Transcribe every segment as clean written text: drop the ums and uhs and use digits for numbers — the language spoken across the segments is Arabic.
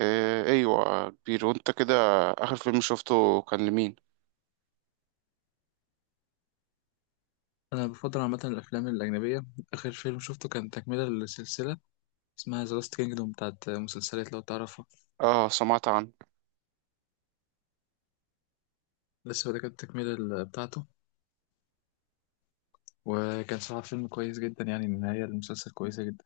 إيه ايوه كبير وانت كده. اخر فيلم شفته كان لمين؟ أنا بفضل عامة الأفلام الأجنبية. آخر فيلم شفته كان تكملة لسلسلة اسمها ذا لاست كينجدوم بتاعت مسلسلات لو تعرفها. اه سمعت عنه. لسه ده كانت التكملة بتاعته. وكان صراحة فيلم كويس جدا، يعني النهاية المسلسل كويسة جدا.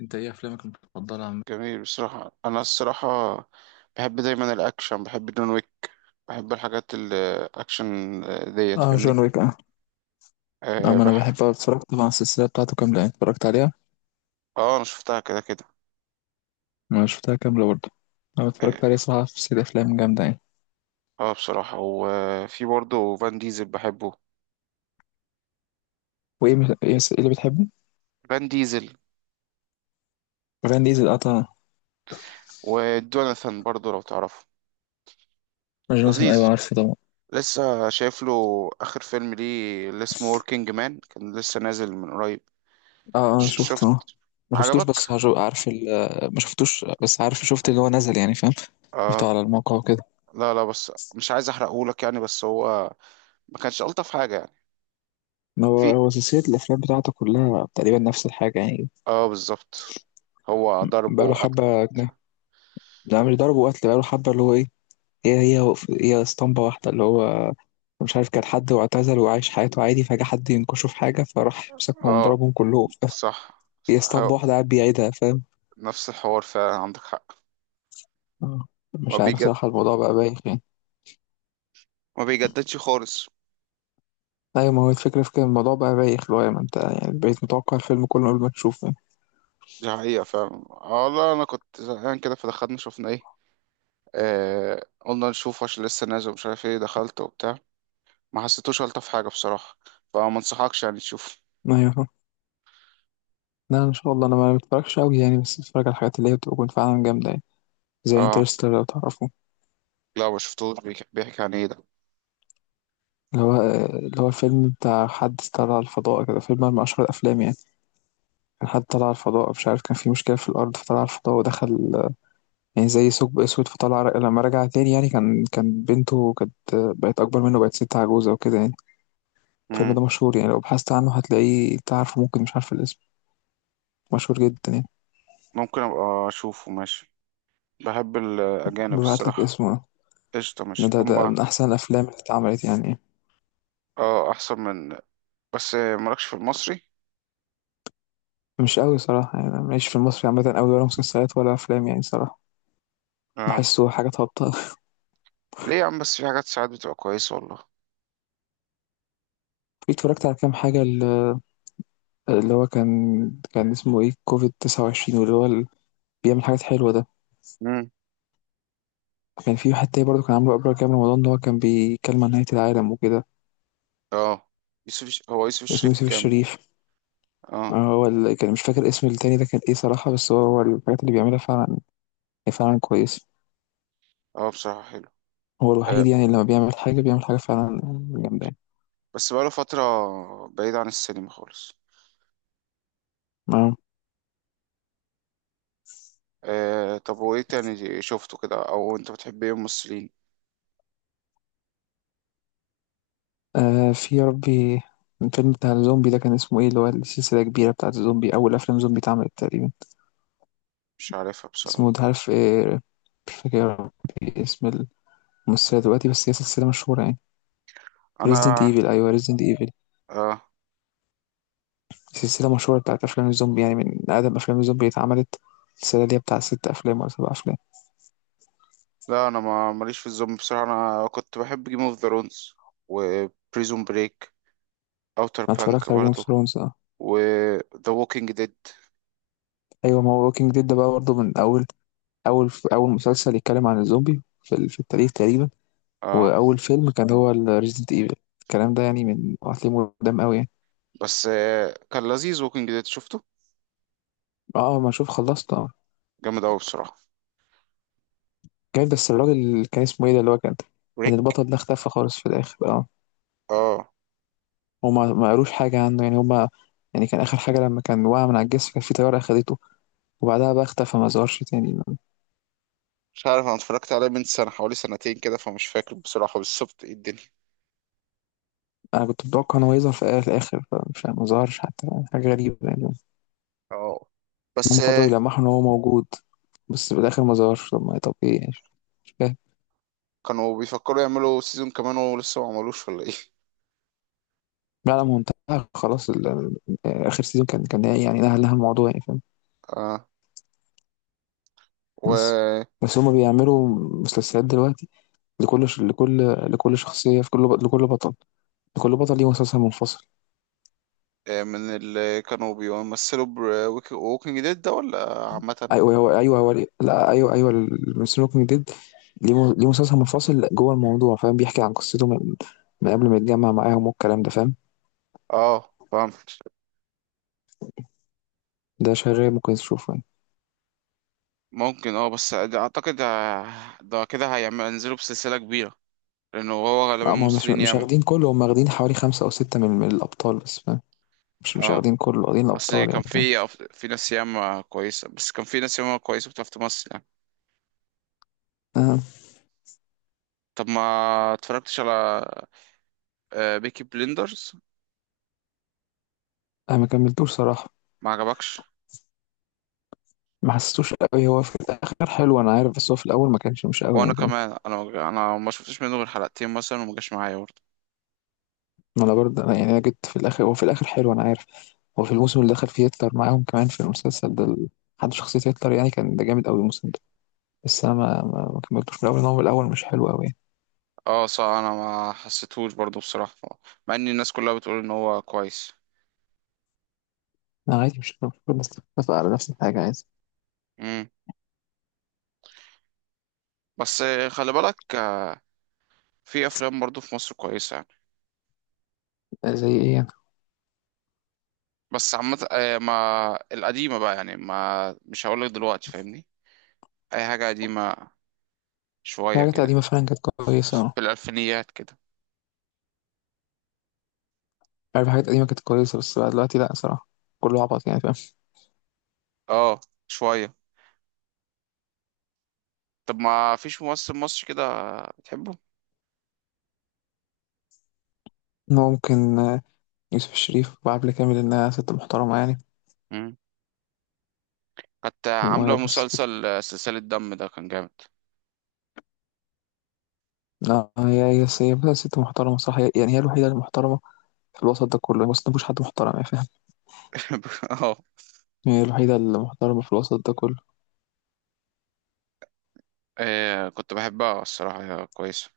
أنت إيه أفلامك المفضلة عامة؟ جميل بصراحة. انا الصراحة بحب دايما الاكشن، بحب جون ويك، بحب الحاجات الاكشن. ديت اه، فاهمني. جون ويك اه. اه نعم انا بح... بحبها، اتفرجت طبعا السلسله بتاعته كامله، يعني اتفرجت عليها. اه انا شفتها كده كده. انا شفتها كامله برضه. انا اه اتفرجت عليها صراحه، في سلسله افلام جامده يعني. بصراحة وفي برضه فان ديزل بحبه. وايه مس- ايه س- إيه اللي بتحبه؟ فان ديزل فان ديزل اه طبعا. ودوناثان برضه لو تعرفه. جونسون لذيذ. ايوه عارفه طبعا. لسه شايف له اخر فيلم ليه اللي اسمه وركينج مان، كان لسه نازل من قريب. اه اه شفته شفت؟ اه. ما شفتوش عجبك؟ بس عارف ال. ما شفتوش بس عارف شفت اللي هو نزل يعني فاهم. شفته على اه الموقع وكده. لا لا، بس مش عايز احرقهولك يعني. بس هو ما كانش الطف حاجه يعني. ما هو في، هو سلسلة الأفلام بتاعته كلها تقريبا نفس الحاجة يعني. اه بالظبط. هو ضرب بقاله وقتل. حبة ده مش ضرب وقتل بقاله حبة اللي هو إيه. هي هي هي اسطمبة واحدة اللي هو مش عارف، كان حد واعتزل وعايش حياته عادي، فجأة حد ينكشه في حاجة فراح مسكهم اه ضربهم كلهم فاهم. صح. هي هو اسطمبة واحدة قاعد بيعيدها فاهم. نفس الحوار فعلا، عندك حق. آه. ما مش عارف بيجد صراحة، الموضوع بقى بايخ يعني. ما بيجددش خالص. ايوه، ما هو الفكرة في كده، الموضوع بقى بايخ، اللي هو ما انت يعني بقيت متوقع الفيلم كله قبل ما تشوفه. دي حقيقة فعلا. اه لا انا كنت زهقان كده فدخلنا شفنا ايه. آه قلنا نشوف عشان لسه نازل، مش عارف ايه، دخلت وبتاع. ما حسيتوش الطف حاجة بصراحة، فما انصحكش يعني تشوف. ايوه فاهم. لا ان شاء الله، انا ما بتفرجش قوي يعني، بس بتفرج على الحاجات اللي هي بتكون فعلا جامدة يعني. زي اه انترستيلر لو تعرفه. لا ما شفتوش. بيحكي عن ايه اللي هو الفيلم بتاع حد طلع على الفضاء كده، فيلم من اشهر الافلام يعني. كان حد طلع على الفضاء، مش عارف كان في مشكلة في الارض فطلع على الفضاء، ودخل يعني زي ثقب اسود، فطلع لما رجع تاني يعني كان بنته كانت بقت اكبر منه، بقت ست عجوزة وكده يعني. الفيلم ده؟ ده مشهور يعني، لو بحثت عنه هتلاقيه، تعرفه ممكن، مش عارف الاسم. مشهور جدا يعني. ممكن ابقى اشوفه ماشي، بحب الاجانب ببعت لك الصراحه. اسمه. قشطه ده, ماشي ده ده هما. من احسن الافلام اللي اتعملت يعني. اه احسن من، بس مالكش في المصري. مش قوي صراحه، يعني انا ماليش في المصري عامه قوي، ولا مسلسلات ولا افلام يعني صراحه. اه بحسه حاجات هابطه. ليه يا عم، بس في حاجات ساعات بتبقى كويس والله. اتفرجت على كام حاجه اللي هو كان اسمه ايه كوفيد 29، واللي هو بيعمل حاجات حلوه ده. امم. كان في واحد تاني برضه كان عامله قبل كام رمضان، اللي هو كان بيتكلم عن نهايه العالم وكده. اه يوسف هو يوسف كان اسمه الشريف يوسف كامل. الشريف. اه. هو كان مش فاكر اسم التاني ده كان ايه صراحه، بس هو الحاجات اللي بيعملها فعلا فعلا كويسه. اه بصراحه حلو. هو آه. الوحيد يعني، اللي لما بيعمل حاجه بيعمل حاجه فعلا جامده يعني. بس بقاله فتره بعيد عن السينما خالص. آه. آه. طب وايه تاني شفته كده، او انت بتحب ايه ممثلين؟ آه في يا ربي. الفيلم بتاع الزومبي ده كان اسمه ايه، اللي هو السلسلة الكبيرة بتاعت الزومبي، أول أفلام زومبي اتعملت تقريبا. مش عارفها بصراحه. اسمه ده عارف ايه. مش فاكر يا ربي اسم الممثلة دلوقتي، بس هي سلسلة مشهورة يعني. ريزيدنت انا. ايفل، أيوه ريزيدنت ايفل. اه سلسلة مشهورة بتاعت أفلام الزومبي يعني، من أقدم أفلام الزومبي اتعملت. السلسلة دي بتاع 6 أفلام ولا 7 أفلام. لا انا ما ماليش في الزومبي بصراحه. انا كنت بحب جيم اوف ذا رونز وبريزون بريك، اوتر أنا بانك اتفرجت على جيم اوف برضو، ثرونز اه. وذا ووكينج ديد. أيوه، ما هو ووكينج ديد ده بقى برضه من أول، أول مسلسل يتكلم عن الزومبي في التاريخ تقريبا. اه واول فيلم كان هو ريزيدنت ايفل. الكلام ده يعني من هتلاقيه قدام قوي يعني. بس كان لذيذ ووكينج ديد شفته، اه ما اشوف خلصت اه. جامد قوي بصراحه. جامد، بس الراجل اللي كان اسمه ايه ده، اللي هو كان، كان ريك. البطل ده اختفى خالص في الاخر اه. اه هما ما قالوش حاجه عنه يعني هما. يعني كان اخر حاجه، لما كان وقع من على الجسر، كان في طياره اخدته، وبعدها بقى اختفى ما ظهرش تاني. مش عارف، انا اتفرجت عليه من سنه حوالي سنتين كده فمش فاكر بصراحه بالظبط ايه الدنيا. انا كنت متوقع ان هو يظهر في الاخر، فمش ما ظهرش حتى. حاجه غريبه يعني، ان اه بس هم فضلوا يلمحوا ان هو موجود، بس في الاخر ما ظهرش. طب طب ايه يعني. مش فاهم. كانوا بيفكروا يعملوا سيزون كمان ولسه ما عملوش ولا ايه؟ بقى على منتهى خلاص يعني اخر سيزون، كان يعني نهى لها الموضوع يعني فاهم. اه. بس و بس هما بيعملوا مسلسلات دلوقتي، لكل لكل شخصيه، في كل لكل بطل ليه مسلسل منفصل. من اللي كانوا بيمثلوا بوكينج ديد ده، ولا عامة؟ ايوه هو، ايوه هو. لا ايوه، ايوه السموكينج ديد. ليه ليه مسلسل منفصل جوه الموضوع، فاهم، بيحكي عن قصته من قبل ما يتجمع معاهم والكلام ده فاهم. اه فهمت. ده شغال، ممكن تشوفه يعني. ممكن اه، بس ده اعتقد ده كده هيعمل، ينزلوا بسلسلة كبيرة، لانه هو غالبا هما مش مسلمين مش ياما. واخدين كله، هما واخدين حوالي 5 أو 6 من الأبطال بس، فاهم. مش اه. واخدين كله، واخدين اصل الأبطال كان يعني فاهم. في، في ناس ياما كويسة، بس كان في ناس ياما كويسة بتعرف تمثل يعني. آه. طب ما اتفرجتش على بيكي بليندرز؟ انا ما كملتوش صراحه. ما عجبكش. ما حسيتوش قوي، هو في الاخر حلو انا عارف، بس هو في الاول ما كانش مش قوي وانا يعني كمان. كمان، انا ما شفتش منه غير حلقتين مثلا وما جاش معايا برضه. ما انا برضه، أنا يعني انا جيت في الاخر، هو في الاخر حلو انا عارف. هو في الموسم اللي دخل فيه هتلر معاهم كمان في المسلسل ده، حد شخصيه هتلر يعني، كان ده جامد قوي الموسم ده. بس انا ما كملتوش من الاول، إن هو من الاول مش حلو قوي يعني. اه صح انا ما حسيتهوش برضه بصراحة، مع ان الناس كلها بتقول ان هو كويس. انا عادي، مش كل الناس بتتفق على نفس الحاجه، عادي. امم. بس خلي بالك في افلام برضو في مصر كويسه يعني. زي ايه يعني. بس عامه ما القديمه بقى يعني، ما مش هقول لك دلوقتي فاهمني، اي حاجه قديمه في شويه حاجات قديمه كده، فعلا كانت كويسه. في الالفينيات كده. عارف، حاجات قديمه كانت كويسه، بس بقى دلوقتي لا صراحه. كله عبط يعني فاهم. اه شويه. طب ما فيش ممثل مصري كده بتحبه؟ ممكن، يوسف الشريف وعبلة كامل، انها ست محترمه يعني. مم. كانت عامله وبس كده. مسلسل سلسله دم ده كان جامد. لا، هي بقى ست محترمة صح، يعني هي الوحيدة المحترمة في الوسط ده كله، بس مفيش حد محترم يعني فاهم. اه. هي الوحيدة المحترمة في الوسط ده كله. كنت بحبها الصراحه، هي كويسه.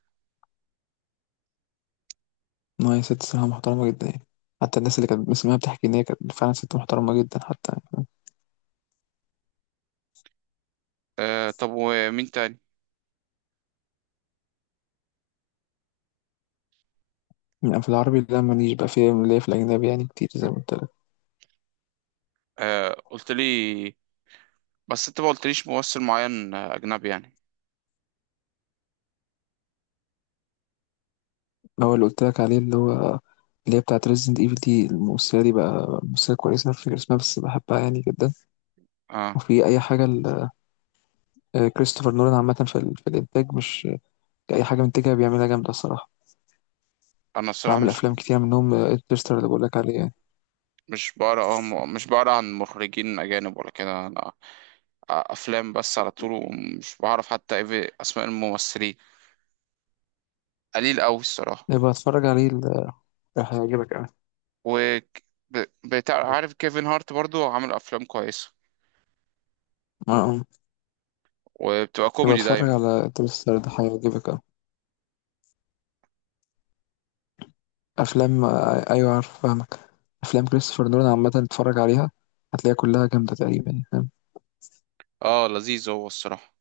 إن هي ست صراحة محترمة جدا يعني. حتى الناس اللي كانت بتسمعها بتحكي إن هي كانت فعلا ست محترمة جدا حتى يعني. طب ومين تاني؟ يعني في العربي لا، ماليش بقى، في ليا في الأجنبي يعني كتير زي ما قلت لك. قلت لي، بس انت ما قلتليش ممثل معين اجنبي يعني. هو اللي قلت لك عليه، اللي هو اللي هي بتاعت ريزنت ايفل دي، الممثلة دي بقى ممثلة كويسة، مش فاكر اسمها بس بحبها يعني جدا. اه. وفي أي حاجة كريستوفر نولان عامة، في الإنتاج، مش أي حاجة منتجها بيعملها جامدة الصراحة. انا الصراحه بعمل أفلام كتير منهم انترستر اللي بقولك عليه يعني. مش بقرا. مش بقرا عن مخرجين اجانب ولا كده انا، افلام بس على طول، ومش بعرف حتى ايه في اسماء الممثلين، قليل قوي الصراحه. يبقى اتفرج عليه، هيعجبك أوي. و بتاع، عارف كيفن هارت برضو عامل افلام كويسه، اه آه. وبتبقى يبقى كوميدي اتفرج دايما. على انترستر ده، هيعجبك أوي. أفلام، أيوة عارف فاهمك. أفلام كريستوفر نولان عامة اتفرج عليها، هتلاقيها كلها جامدة تقريبا يعني، فاهم. اه لذيذ هو الصراحه.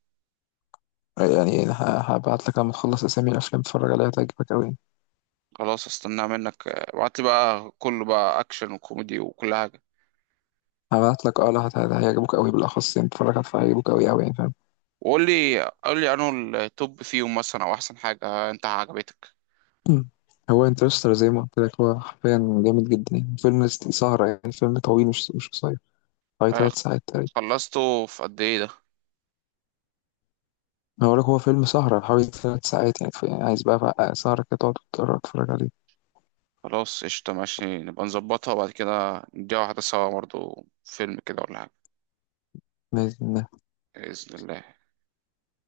يعني هبعت لك لما تخلص أسامي الأفلام، اتفرج عليها هتعجبك أوي يعني. خلاص، استناه منك، ابعت لي بقى، كله بقى اكشن وكوميدي وكل حاجه. هبعت لك اه، لا هيعجبك أوي بالأخص يعني، اتفرج عليها هيعجبك أوي أوي يعني فاهم. وقول لي انه التوب فيهم مثلا، او احسن حاجه انت عجبتك. مم. هو انترستر زي ما قلت لك هو حرفيا جامد جدا يعني، فيلم سهرة يعني، فيلم طويل مش قصير، حوالي آه، 3 ساعات تقريبا. خلصته في قد ايه ده؟ هقول لك هو فيلم سهرة، حوالي 3 ساعات يعني، يعني عايز بقى سهرة كده، تقعد تتفرج عليه. خلاص قشطة ماشي، نبقى نظبطها وبعد كده نديها واحدة سوا برضه فيلم كده ولا حاجة، ما بإذن الله.